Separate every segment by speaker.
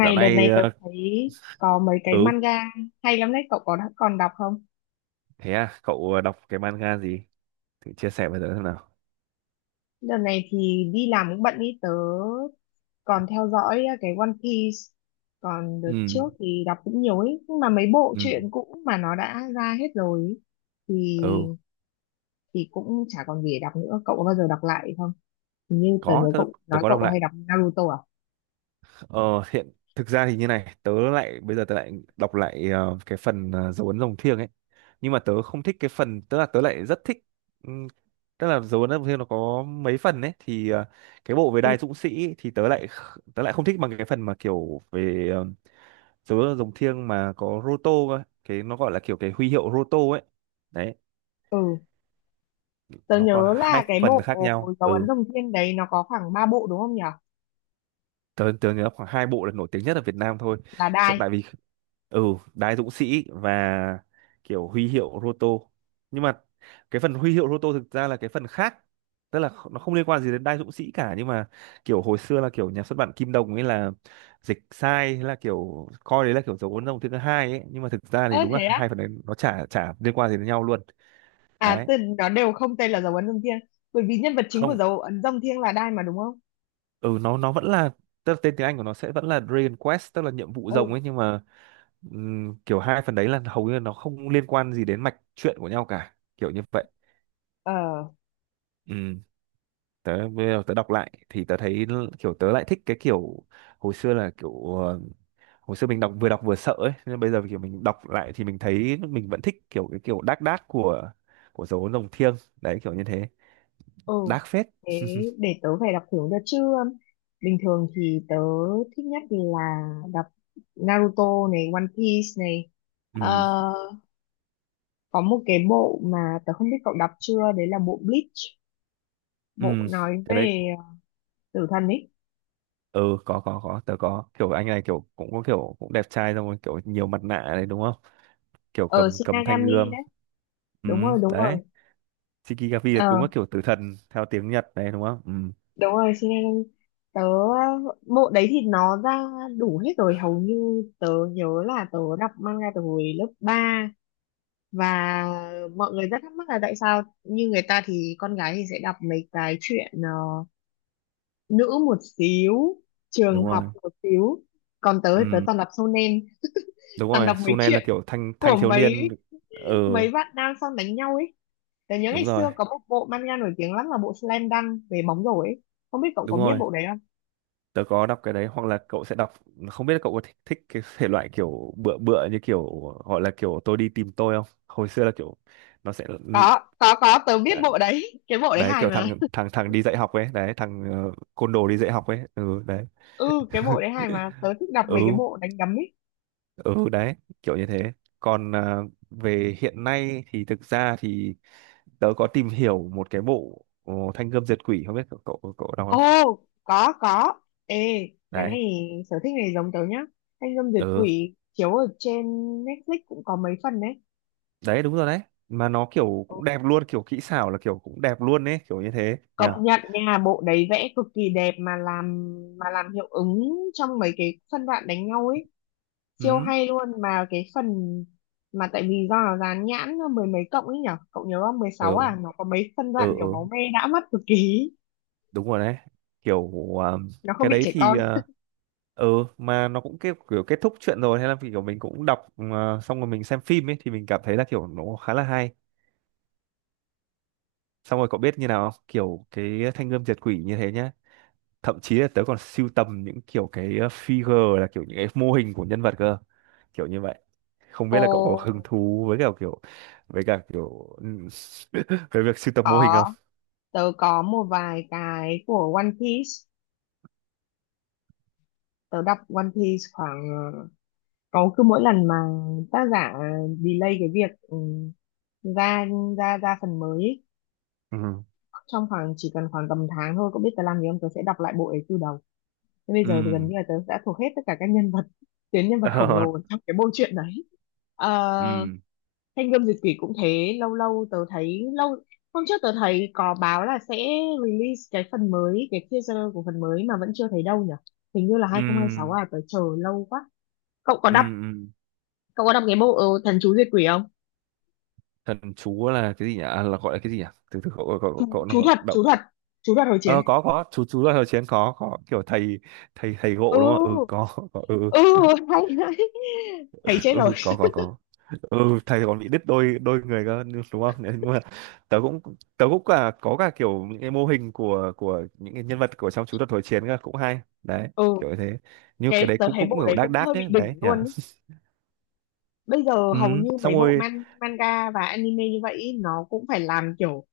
Speaker 1: Dạo
Speaker 2: đợt
Speaker 1: này
Speaker 2: này tớ thấy có mấy cái
Speaker 1: ừ,
Speaker 2: manga hay lắm đấy, cậu có đã còn đọc không?
Speaker 1: thế à, cậu đọc cái manga gì, thử chia sẻ với tớ xem nào.
Speaker 2: Đợt này thì đi làm cũng bận ý, tớ còn theo dõi à, cái One Piece. Còn đợt
Speaker 1: Ừ,
Speaker 2: trước thì đọc cũng nhiều ấy, nhưng mà mấy bộ
Speaker 1: ừ,
Speaker 2: truyện cũ mà nó đã ra hết rồi ý, thì
Speaker 1: ừ,
Speaker 2: thì cũng chả còn gì để đọc nữa. Cậu có bao giờ đọc lại không? Hình như tớ nhớ
Speaker 1: có tớ,
Speaker 2: cậu nói
Speaker 1: có
Speaker 2: cậu
Speaker 1: đọc
Speaker 2: hay
Speaker 1: lại.
Speaker 2: đọc Naruto à?
Speaker 1: ờ Hiện thực ra thì như này, tớ lại bây giờ tớ lại đọc lại cái phần dấu ấn rồng thiêng ấy. Nhưng mà tớ không thích cái phần, tức là tớ lại rất thích. ừm, Tức là dấu ấn rồng thiêng nó có mấy phần ấy thì cái bộ về
Speaker 2: Ừ.
Speaker 1: đai dũng sĩ ấy, thì tớ lại không thích bằng cái phần mà kiểu về dấu ấn rồng thiêng mà có Roto cơ. Cái nó gọi là kiểu cái huy hiệu Roto ấy, đấy
Speaker 2: Ừ. Tớ
Speaker 1: nó có
Speaker 2: nhớ
Speaker 1: hai
Speaker 2: là cái
Speaker 1: phần
Speaker 2: bộ
Speaker 1: khác nhau.
Speaker 2: dấu ấn
Speaker 1: Ừ,
Speaker 2: rồng thiên đấy nó có khoảng 3 bộ đúng không nhỉ?
Speaker 1: tớ tớ nhớ khoảng hai bộ là nổi tiếng nhất ở Việt Nam thôi.
Speaker 2: Là
Speaker 1: Chắc
Speaker 2: Đai.
Speaker 1: tại vì, ừ, Đái Dũng Sĩ và kiểu huy hiệu Roto, nhưng mà cái phần huy hiệu Roto thực ra là cái phần khác, tức là nó không liên quan gì đến Đái Dũng Sĩ cả. Nhưng mà kiểu hồi xưa là kiểu nhà xuất bản Kim Đồng ấy là dịch sai, thế là kiểu coi đấy là kiểu dấu ấn dòng thứ hai ấy, nhưng mà thực ra thì
Speaker 2: Ơ
Speaker 1: đúng là
Speaker 2: thế
Speaker 1: hai
Speaker 2: á?
Speaker 1: phần đấy nó chả chả liên quan gì đến nhau luôn.
Speaker 2: À,
Speaker 1: Đấy.
Speaker 2: từ nó đều không tên là dấu ấn rồng thiêng, bởi vì nhân vật chính của
Speaker 1: Không.
Speaker 2: dấu ấn rồng thiêng là Đai mà đúng không?
Speaker 1: Ừ, nó vẫn là, tức là tên tiếng Anh của nó sẽ vẫn là Dragon Quest, tức là nhiệm vụ rồng
Speaker 2: Ừ.
Speaker 1: ấy. Nhưng mà kiểu hai phần đấy là hầu như là nó không liên quan gì đến mạch truyện của nhau cả, kiểu như vậy.
Speaker 2: Ờ.
Speaker 1: Ừ. Bây giờ tớ đọc lại thì tớ thấy kiểu tớ lại thích cái kiểu hồi xưa là kiểu, hồi xưa mình đọc vừa sợ ấy, nhưng bây giờ kiểu mình đọc lại thì mình thấy mình vẫn thích kiểu cái kiểu đác đác của dấu rồng thiêng, đấy kiểu như thế.
Speaker 2: Ừ.
Speaker 1: Đác phết.
Speaker 2: Thế để tớ phải đọc thử cho chứ. Bình thường thì tớ thích nhất là đọc Naruto này, One Piece này.
Speaker 1: Ừ,
Speaker 2: Ờ, có một cái bộ mà tớ không biết cậu đọc chưa, đấy là bộ Bleach, bộ nói
Speaker 1: ừ,
Speaker 2: về tử thần ấy.
Speaker 1: ừ, có, tớ có kiểu anh này kiểu cũng có kiểu cũng đẹp trai, xong rồi kiểu nhiều mặt nạ này đúng không, kiểu
Speaker 2: Ờ
Speaker 1: cầm cầm thanh
Speaker 2: Shinigami
Speaker 1: gươm.
Speaker 2: đấy.
Speaker 1: Ừ,
Speaker 2: Đúng rồi, đúng rồi.
Speaker 1: đấy. Shikigami là đúng là
Speaker 2: Ờ,
Speaker 1: kiểu tử thần theo tiếng Nhật đấy đúng không. Ừ,
Speaker 2: đúng rồi, xin nên tớ bộ đấy thì nó ra đủ hết rồi, hầu như tớ nhớ là tớ đọc manga từ hồi lớp ba. Và mọi người rất thắc mắc là tại sao như người ta thì con gái thì sẽ đọc mấy cái chuyện nữ một xíu, trường
Speaker 1: đúng
Speaker 2: học
Speaker 1: rồi,
Speaker 2: một xíu, còn tớ thì tớ
Speaker 1: ừ,
Speaker 2: toàn đọc shonen,
Speaker 1: đúng
Speaker 2: toàn
Speaker 1: rồi.
Speaker 2: đọc mấy
Speaker 1: Sune là
Speaker 2: chuyện
Speaker 1: kiểu thanh
Speaker 2: của
Speaker 1: thanh thiếu
Speaker 2: mấy
Speaker 1: niên. Ừ,
Speaker 2: mấy bạn nam sang đánh nhau ấy. Tớ nhớ ngày
Speaker 1: đúng rồi,
Speaker 2: xưa có một bộ manga nổi tiếng lắm là bộ Slam Dunk về bóng rổ ấy, không biết cậu có
Speaker 1: đúng
Speaker 2: biết
Speaker 1: rồi.
Speaker 2: bộ đấy.
Speaker 1: Tớ có đọc cái đấy, hoặc là cậu sẽ đọc, không biết là cậu có thích, cái thể loại kiểu bựa bựa, như kiểu gọi là kiểu tôi đi tìm tôi không, hồi xưa là kiểu nó sẽ,
Speaker 2: Có, tớ biết bộ đấy, cái bộ đấy
Speaker 1: đấy,
Speaker 2: hài
Speaker 1: kiểu
Speaker 2: mà.
Speaker 1: thằng thằng thằng đi dạy học ấy, đấy thằng côn đồ đi dạy học ấy. Ừ, đấy.
Speaker 2: Ừ, cái bộ đấy hài mà, tớ thích đọc mấy cái
Speaker 1: Ừ,
Speaker 2: bộ đánh đấm ấy.
Speaker 1: ừ, đấy kiểu như thế. Còn về hiện nay thì thực ra thì tớ có tìm hiểu một cái bộ Thanh Gươm Diệt Quỷ, không biết cậu cậu, cậu đọc
Speaker 2: Ô,
Speaker 1: không.
Speaker 2: có, có. Ê, cái
Speaker 1: Đấy.
Speaker 2: này, sở thích này giống tớ nhá. Thanh gươm duyệt
Speaker 1: Ừ,
Speaker 2: quỷ chiếu ở trên Netflix cũng có mấy phần đấy.
Speaker 1: đấy, đúng rồi đấy. Mà nó kiểu
Speaker 2: Ừ,
Speaker 1: cũng đẹp luôn, kiểu kỹ xảo là kiểu cũng đẹp luôn ấy, kiểu như thế
Speaker 2: công
Speaker 1: nhờ.
Speaker 2: nhận nha, bộ đấy vẽ cực kỳ đẹp, mà làm hiệu ứng trong mấy cái phân đoạn đánh nhau ấy
Speaker 1: Ừ,
Speaker 2: siêu hay luôn, mà cái phần mà tại vì do nó dán nhãn mười mấy cộng ấy nhở, cậu nhớ không, mười
Speaker 1: ừ,
Speaker 2: sáu à, nó có mấy phân
Speaker 1: ừ,
Speaker 2: đoạn kiểu
Speaker 1: ừ,
Speaker 2: máu me đã mắt cực kỳ,
Speaker 1: đúng rồi đấy, kiểu à,
Speaker 2: nó không
Speaker 1: cái
Speaker 2: bị
Speaker 1: đấy
Speaker 2: trẻ
Speaker 1: thì
Speaker 2: con.
Speaker 1: ừ, mà nó cũng kiểu kết thúc chuyện rồi, hay là kiểu mình cũng đọc xong rồi mình xem phim ấy thì mình cảm thấy là kiểu nó khá là hay. Xong rồi cậu biết như nào không? Kiểu cái thanh gươm diệt quỷ như thế nhá, thậm chí là tớ còn sưu tầm những kiểu cái figure, là kiểu những cái mô hình của nhân vật cơ, kiểu như vậy. Không biết
Speaker 2: Ồ,
Speaker 1: là cậu có hứng thú với cả kiểu, với cả kiểu về việc sưu tầm mô hình không.
Speaker 2: có. Tớ có một vài cái của One Piece. Tớ đọc One Piece khoảng có, cứ mỗi lần mà tác giả delay cái việc ra ra ra phần mới ý,
Speaker 1: Ừ,
Speaker 2: trong khoảng chỉ cần khoảng tầm tháng thôi, có biết tớ làm gì không, tớ sẽ đọc lại bộ ấy từ đầu. Thế bây
Speaker 1: ừ.
Speaker 2: giờ thì gần như là tớ đã thuộc hết tất cả các nhân vật, tuyến nhân vật khổng
Speaker 1: Ờ,
Speaker 2: lồ trong cái bộ truyện đấy.
Speaker 1: ừ,
Speaker 2: Ờ. Thanh gươm diệt quỷ cũng thế, lâu lâu tớ thấy lâu, hôm trước tớ thấy có báo là sẽ release cái phần mới, cái teaser của phần mới mà vẫn chưa thấy đâu nhỉ. Hình như là
Speaker 1: ừ,
Speaker 2: 2026 à, tớ chờ lâu quá. Cậu có
Speaker 1: ừ,
Speaker 2: đọc,
Speaker 1: ừ.
Speaker 2: cậu có đọc cái bộ thần chú diệt quỷ không?
Speaker 1: Thần chú là cái gì nhỉ? Là gọi là cái gì nhỉ? Từ từ cậu cậu
Speaker 2: Chú
Speaker 1: cậu cậu nó
Speaker 2: chú thật,
Speaker 1: đọc.
Speaker 2: chú thật, chú thật hồi chiến.
Speaker 1: Ờ, có, chú, là thời chiến, có, kiểu thầy thầy thầy
Speaker 2: Ừ,
Speaker 1: gộ đúng không. Ừ, có, ừ.
Speaker 2: ừ, hay đấy. Thấy chết rồi.
Speaker 1: Ừ, có, có, có. Ừ, thầy còn bị đứt đôi, người cơ, đúng không? Nên mà tớ cũng, cả có cả kiểu những cái mô hình của những cái nhân vật của trong chú thuật hồi chiến cơ, cũng hay đấy,
Speaker 2: Ừ,
Speaker 1: kiểu như thế. Như cái
Speaker 2: cái
Speaker 1: đấy
Speaker 2: tớ
Speaker 1: cũng
Speaker 2: thấy
Speaker 1: cũng
Speaker 2: bộ
Speaker 1: kiểu
Speaker 2: đấy
Speaker 1: đác
Speaker 2: cũng
Speaker 1: đác
Speaker 2: hơi bị
Speaker 1: ấy đấy
Speaker 2: đỉnh
Speaker 1: nhỉ.
Speaker 2: luôn ý. Bây giờ hầu
Speaker 1: Ừ,
Speaker 2: như
Speaker 1: xong
Speaker 2: mấy bộ
Speaker 1: rồi,
Speaker 2: manga và anime như vậy ý, nó cũng phải làm kiểu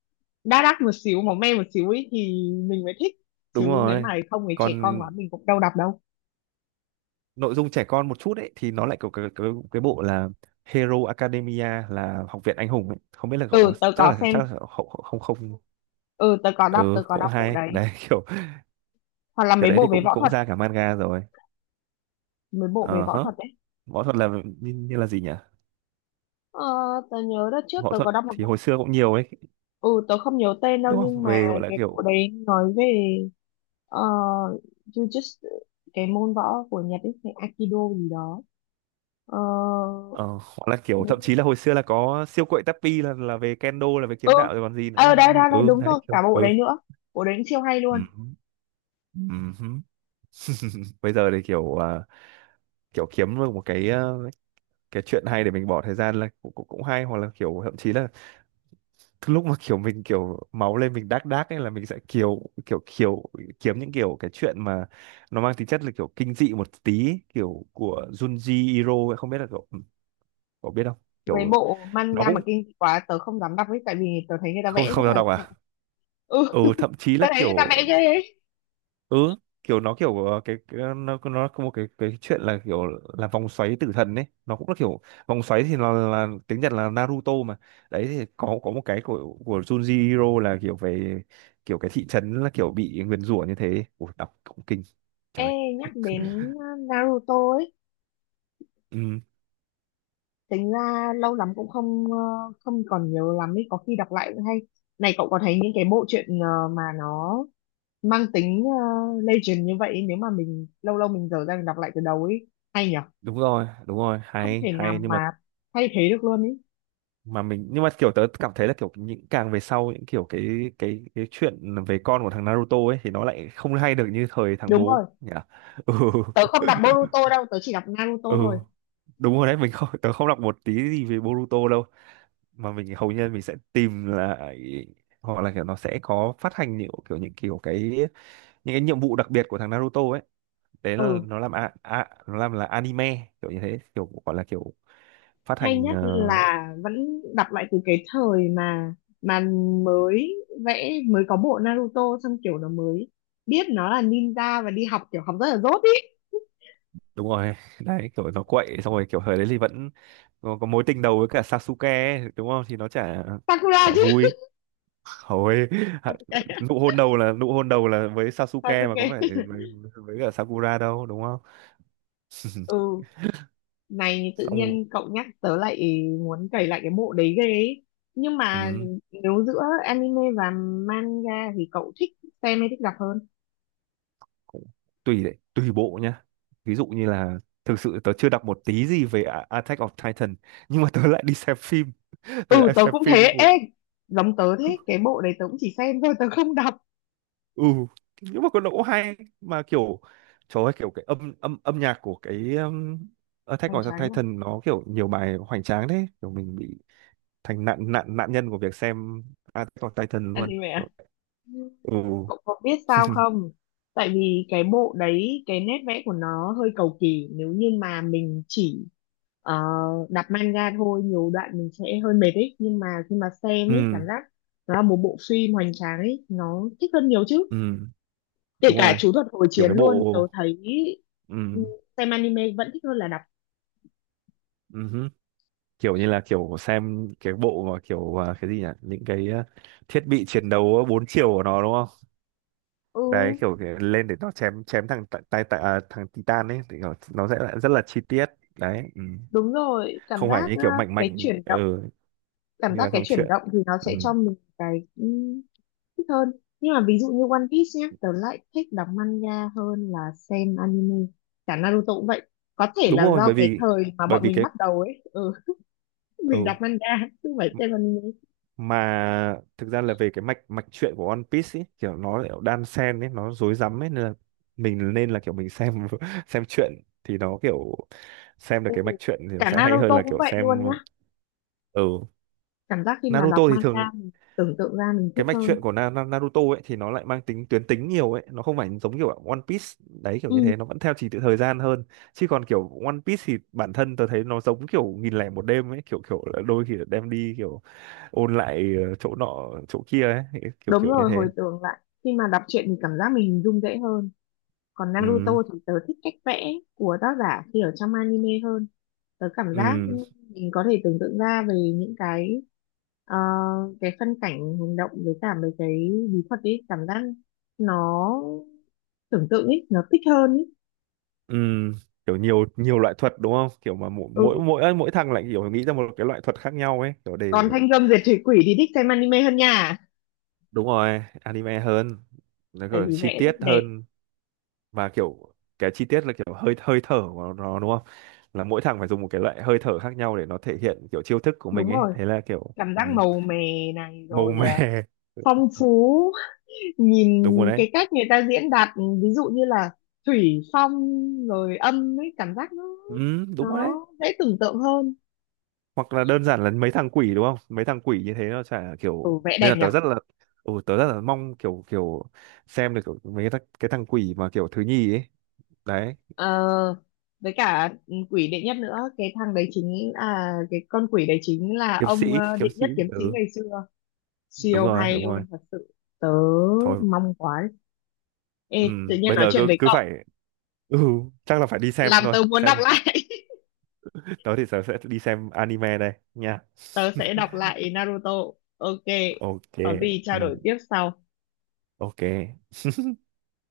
Speaker 2: đa đắt một xíu, máu me một xíu ấy thì mình mới thích,
Speaker 1: đúng
Speaker 2: chứ nếu
Speaker 1: rồi.
Speaker 2: mà không ấy trẻ con
Speaker 1: Còn
Speaker 2: quá mình cũng đâu đọc đâu.
Speaker 1: nội dung trẻ con một chút ấy thì nó lại có cái bộ là Hero Academia, là học viện anh hùng ấy. Không biết là cậu,
Speaker 2: Ừ, tớ
Speaker 1: chắc
Speaker 2: có
Speaker 1: là
Speaker 2: xem.
Speaker 1: không, không, không.
Speaker 2: Ừ, tớ có đọc
Speaker 1: Ừ,
Speaker 2: tớ có
Speaker 1: cũng
Speaker 2: đọc bộ
Speaker 1: hay
Speaker 2: đấy.
Speaker 1: đấy. Kiểu
Speaker 2: Hoặc là
Speaker 1: cái đấy thì cũng cũng ra cả manga rồi.
Speaker 2: mấy bộ về
Speaker 1: Ờ
Speaker 2: võ
Speaker 1: hả,
Speaker 2: thuật đấy.
Speaker 1: võ thuật là như, là gì nhỉ?
Speaker 2: Ờ, tớ nhớ đợt trước
Speaker 1: Võ
Speaker 2: tớ
Speaker 1: thuật
Speaker 2: có đọc một
Speaker 1: thì
Speaker 2: bộ,
Speaker 1: hồi xưa cũng nhiều ấy,
Speaker 2: ừ, tớ không nhớ tên đâu,
Speaker 1: đúng
Speaker 2: nhưng
Speaker 1: không?
Speaker 2: mà
Speaker 1: Về gọi là
Speaker 2: cái bộ
Speaker 1: kiểu,
Speaker 2: đấy nói về ờ, jujutsu, cái môn võ của Nhật ấy, cái Aikido gì đó. ờ,
Speaker 1: thậm chí là hồi xưa là có siêu quậy Tappy là về kendo, là về
Speaker 2: ừ
Speaker 1: kiếm đạo rồi còn gì nữa
Speaker 2: ờ
Speaker 1: đúng
Speaker 2: đấy, đấy,
Speaker 1: không.
Speaker 2: đấy,
Speaker 1: Ừ,
Speaker 2: đúng
Speaker 1: đấy
Speaker 2: rồi,
Speaker 1: kiểu.
Speaker 2: cả bộ
Speaker 1: Ừ.
Speaker 2: đấy nữa, bộ đấy cũng siêu hay luôn.
Speaker 1: Ừm, ừm. Bây giờ thì kiểu kiểu kiếm được một cái cái chuyện hay để mình bỏ thời gian là cũng, cũng cũng hay, hoặc là kiểu thậm chí là lúc mà kiểu mình kiểu máu lên mình đác đác ấy là mình sẽ kiểu kiểu kiểu kiếm những kiểu cái chuyện mà nó mang tính chất là kiểu kinh dị một tí, kiểu của Junji Ito ấy, không biết là cậu cậu biết không.
Speaker 2: Mấy
Speaker 1: Kiểu
Speaker 2: bộ
Speaker 1: nó
Speaker 2: manga mà
Speaker 1: cũng,
Speaker 2: kinh dị quá tớ không dám đọc ấy, tại vì tớ thấy người ta
Speaker 1: không,
Speaker 2: vẽ
Speaker 1: không
Speaker 2: rất
Speaker 1: sao
Speaker 2: là
Speaker 1: đọc
Speaker 2: sợ.
Speaker 1: à?
Speaker 2: Ừ,
Speaker 1: Ừ, thậm chí là
Speaker 2: tớ thấy người ta
Speaker 1: kiểu,
Speaker 2: vẽ ghê ấy.
Speaker 1: ừ, kiểu nó kiểu cái nó có một cái chuyện là kiểu là vòng xoáy tử thần ấy, nó cũng là kiểu vòng xoáy thì nó là tiếng Nhật là Naruto mà. Đấy thì có một cái của Junji Hiro là kiểu về kiểu cái thị trấn là kiểu bị nguyền rủa như thế. Ủa, đọc cũng kinh
Speaker 2: Ê,
Speaker 1: trời.
Speaker 2: nhắc đến uh, Naruto ấy,
Speaker 1: Ừ,
Speaker 2: tính ra lâu lắm cũng không, không còn nhớ lắm ấy, có khi đọc lại cũng hay. Này cậu có thấy những cái bộ truyện mà nó mang tính legend như vậy ấy, nếu mà mình lâu lâu mình dở ra mình đọc lại từ đầu ấy, hay nhở?
Speaker 1: đúng rồi, đúng rồi,
Speaker 2: Không
Speaker 1: hay
Speaker 2: thể nào
Speaker 1: hay, nhưng mà
Speaker 2: mà thay thế được luôn ấy.
Speaker 1: mình, nhưng mà kiểu tớ cảm thấy là kiểu những càng về sau, những kiểu cái chuyện về con của thằng Naruto ấy thì nó lại không hay được như thời thằng
Speaker 2: Đúng
Speaker 1: bố
Speaker 2: rồi,
Speaker 1: nhỉ. Ừ,
Speaker 2: tớ không đọc Boruto đâu, tớ chỉ đọc Naruto
Speaker 1: ừ,
Speaker 2: thôi.
Speaker 1: đúng rồi đấy. Mình không Tớ không đọc một tí gì về Boruto đâu, mà mình hầu như mình sẽ tìm lại, hoặc là kiểu nó sẽ có phát hành những cái nhiệm vụ đặc biệt của thằng Naruto ấy. Đấy là
Speaker 2: Ừ.
Speaker 1: nó làm là anime, kiểu như thế, kiểu gọi là kiểu phát
Speaker 2: Hay
Speaker 1: hành
Speaker 2: nhất là vẫn đọc lại từ cái thời mà mới vẽ mới có bộ Naruto, xong kiểu nó mới biết nó là ninja và đi học kiểu học rất là dốt ý.
Speaker 1: đúng rồi. Đấy, kiểu nó quậy, xong rồi kiểu thời đấy thì vẫn có, mối tình đầu với cả Sasuke ấy, đúng không thì nó chả
Speaker 2: Sakura
Speaker 1: chả
Speaker 2: chứ.
Speaker 1: vui hồi.
Speaker 2: Sasuke.
Speaker 1: Nụ hôn đầu là với Sasuke, mà có
Speaker 2: Sasuke.
Speaker 1: phải với, cả Sakura đâu đúng không.
Speaker 2: Ừ, này tự
Speaker 1: Xong rồi,
Speaker 2: nhiên cậu nhắc tớ lại muốn cày lại cái bộ đấy ghê ấy, nhưng mà
Speaker 1: ừ,
Speaker 2: nếu giữa anime và manga thì cậu thích xem hay thích đọc hơn?
Speaker 1: cũng tùy đấy, tùy bộ nhá. Ví dụ như là, thực sự tớ chưa đọc một tí gì về Attack of Titan, nhưng mà tớ lại đi xem phim,
Speaker 2: Ừ,
Speaker 1: tớ lại
Speaker 2: tớ
Speaker 1: xem
Speaker 2: cũng thế.
Speaker 1: phim của.
Speaker 2: Ê, giống tớ thế, cái bộ đấy tớ cũng chỉ xem thôi, tớ không đọc.
Speaker 1: Ừ, nhưng mà có độ hay mà kiểu trời ơi, kiểu cái âm âm âm nhạc của cái Attack
Speaker 2: Hoành
Speaker 1: of
Speaker 2: tráng nhỉ.
Speaker 1: Titan nó kiểu nhiều bài hoành tráng đấy, kiểu mình bị thành nạn nạn nạn nhân của việc xem Attack of Titan luôn.
Speaker 2: Anime
Speaker 1: Kiểu-
Speaker 2: à?
Speaker 1: ừ.
Speaker 2: Cậu có biết sao không? Tại vì cái bộ đấy, cái nét vẽ của nó hơi cầu kỳ. Nếu như mà mình chỉ ờ, đọc manga thôi, nhiều đoạn mình sẽ hơi mệt ấy. Nhưng mà khi mà xem ấy, cảm
Speaker 1: Ừ,
Speaker 2: giác nó là một bộ phim hoành tráng ấy, nó thích hơn nhiều chứ.
Speaker 1: ừ,
Speaker 2: Kể
Speaker 1: đúng
Speaker 2: cả
Speaker 1: rồi,
Speaker 2: chú thuật hồi
Speaker 1: kiểu
Speaker 2: chiến
Speaker 1: cái
Speaker 2: luôn, tớ
Speaker 1: bộ,
Speaker 2: thấy
Speaker 1: ừ,
Speaker 2: ừ, xem anime vẫn thích hơn là đọc.
Speaker 1: ừ, kiểu như là kiểu xem cái bộ mà kiểu cái gì nhỉ, những cái thiết bị chiến đấu bốn chiều của nó đúng không,
Speaker 2: Ừ,
Speaker 1: đấy kiểu cái lên để nó chém chém thằng Titan ấy thì kiểu nó sẽ lại rất là chi tiết. Đấy. Ừ,
Speaker 2: đúng rồi, cảm
Speaker 1: không phải
Speaker 2: giác
Speaker 1: như kiểu mạnh
Speaker 2: cái
Speaker 1: mạnh.
Speaker 2: chuyển động,
Speaker 1: Ừ,
Speaker 2: cảm
Speaker 1: như
Speaker 2: giác
Speaker 1: là
Speaker 2: cái
Speaker 1: trong
Speaker 2: chuyển
Speaker 1: truyện.
Speaker 2: động thì nó
Speaker 1: Ừ,
Speaker 2: sẽ cho mình cái thích hơn. Nhưng mà ví dụ như One Piece nhé, tớ lại thích đọc manga hơn là xem anime, cả Naruto cũng vậy. Có thể
Speaker 1: đúng
Speaker 2: là
Speaker 1: rồi
Speaker 2: do
Speaker 1: bởi
Speaker 2: cái
Speaker 1: vì,
Speaker 2: thời mà bọn mình
Speaker 1: cái,
Speaker 2: bắt đầu ấy, mình
Speaker 1: ừ,
Speaker 2: đọc manga chứ không phải xem anime.
Speaker 1: mà thực ra là về cái mạch mạch truyện của One Piece ấy, kiểu nó lại đan xen ấy, nó rối rắm ấy, nên là kiểu mình xem. Xem truyện thì nó kiểu xem được
Speaker 2: Ừ.
Speaker 1: cái mạch truyện thì nó
Speaker 2: Cả
Speaker 1: sẽ hay hơn
Speaker 2: Naruto
Speaker 1: là
Speaker 2: cũng
Speaker 1: kiểu
Speaker 2: vậy luôn
Speaker 1: xem.
Speaker 2: nhá,
Speaker 1: Ở
Speaker 2: cảm giác khi mà đọc
Speaker 1: Naruto thì
Speaker 2: manga
Speaker 1: thường,
Speaker 2: mình tưởng tượng ra mình
Speaker 1: cái
Speaker 2: thích
Speaker 1: mạch truyện
Speaker 2: hơn.
Speaker 1: của Na Na- Naruto ấy thì nó lại mang tính tuyến tính nhiều ấy, nó không phải giống kiểu One Piece. Đấy, kiểu như
Speaker 2: Ừ,
Speaker 1: thế, nó vẫn theo trình tự thời gian hơn. Chứ còn kiểu One Piece thì bản thân tớ thấy nó giống kiểu 1.001 đêm ấy, kiểu kiểu là đôi khi là đem đi kiểu ôn lại chỗ nọ chỗ kia ấy, kiểu
Speaker 2: đúng
Speaker 1: kiểu như
Speaker 2: rồi, hồi
Speaker 1: thế.
Speaker 2: tưởng lại, khi mà đọc truyện thì cảm giác mình hình dung dễ hơn. Còn Naruto
Speaker 1: Ừ,
Speaker 2: thì tớ thích cách vẽ của tác giả khi ở trong anime hơn, tớ cảm giác
Speaker 1: ừ,
Speaker 2: mình có thể tưởng tượng ra về những cái ờ, cái phân cảnh hành động với cả mấy cái bí thuật ấy, cảm giác nó, tưởng tượng ấy nó thích hơn ấy.
Speaker 1: ừ, kiểu nhiều nhiều loại thuật đúng không, kiểu mà mỗi mỗi
Speaker 2: Ừ,
Speaker 1: mỗi mỗi thằng lại kiểu nghĩ ra một cái loại thuật khác nhau ấy, kiểu để.
Speaker 2: còn thanh gươm diệt thủy quỷ thì thích xem anime hơn nha,
Speaker 1: Đúng rồi, anime hơn, nó
Speaker 2: tại
Speaker 1: kiểu
Speaker 2: vì
Speaker 1: chi
Speaker 2: vẽ
Speaker 1: tiết
Speaker 2: rất đẹp.
Speaker 1: hơn, và kiểu cái chi tiết là kiểu hơi hơi thở của nó đúng không, là mỗi thằng phải dùng một cái loại hơi thở khác nhau để nó thể hiện kiểu chiêu thức của mình
Speaker 2: Đúng
Speaker 1: ấy,
Speaker 2: rồi,
Speaker 1: thế là kiểu,
Speaker 2: cảm
Speaker 1: ừ,
Speaker 2: giác màu mè này,
Speaker 1: màu
Speaker 2: rồi
Speaker 1: mè.
Speaker 2: phong phú. Nhìn
Speaker 1: Đúng rồi đấy.
Speaker 2: cái cách người ta diễn đạt, ví dụ như là thủy phong rồi âm ấy, cảm giác nó
Speaker 1: Ừ, đúng rồi đấy.
Speaker 2: nó dễ tưởng tượng hơn.
Speaker 1: Hoặc là đơn giản là mấy thằng quỷ đúng không, mấy thằng quỷ như thế nó chả,
Speaker 2: Ừ,
Speaker 1: kiểu
Speaker 2: vẽ
Speaker 1: nên
Speaker 2: đẹp
Speaker 1: là
Speaker 2: nhỉ.
Speaker 1: tớ rất là, ừ, tớ rất là mong kiểu kiểu xem được kiểu mấy cái, cái thằng quỷ mà kiểu thứ nhì ấy. Đấy,
Speaker 2: Ờ, với cả quỷ đệ nhất nữa, cái thằng đấy chính là cái con quỷ đấy, chính là
Speaker 1: kiếm
Speaker 2: ông
Speaker 1: sĩ,
Speaker 2: đệ
Speaker 1: kiếm sĩ.
Speaker 2: nhất kiếm sĩ
Speaker 1: Ừ,
Speaker 2: ngày xưa,
Speaker 1: đúng
Speaker 2: siêu
Speaker 1: rồi,
Speaker 2: hay
Speaker 1: đúng rồi,
Speaker 2: luôn thật sự. Tớ
Speaker 1: thôi.
Speaker 2: mong quá.
Speaker 1: Ừ,
Speaker 2: Ê, tự nhiên
Speaker 1: bây
Speaker 2: nói
Speaker 1: giờ
Speaker 2: chuyện
Speaker 1: cứ
Speaker 2: với
Speaker 1: cứ
Speaker 2: cậu
Speaker 1: phải, ừ, chắc là phải đi xem
Speaker 2: làm
Speaker 1: thôi.
Speaker 2: tớ muốn đọc
Speaker 1: Xem.
Speaker 2: lại.
Speaker 1: Đó thì giờ sẽ đi xem anime đây nha.
Speaker 2: Tớ sẽ đọc lại Naruto. Ok,
Speaker 1: OK.
Speaker 2: có gì trao
Speaker 1: Ừ,
Speaker 2: đổi tiếp sau.
Speaker 1: OK.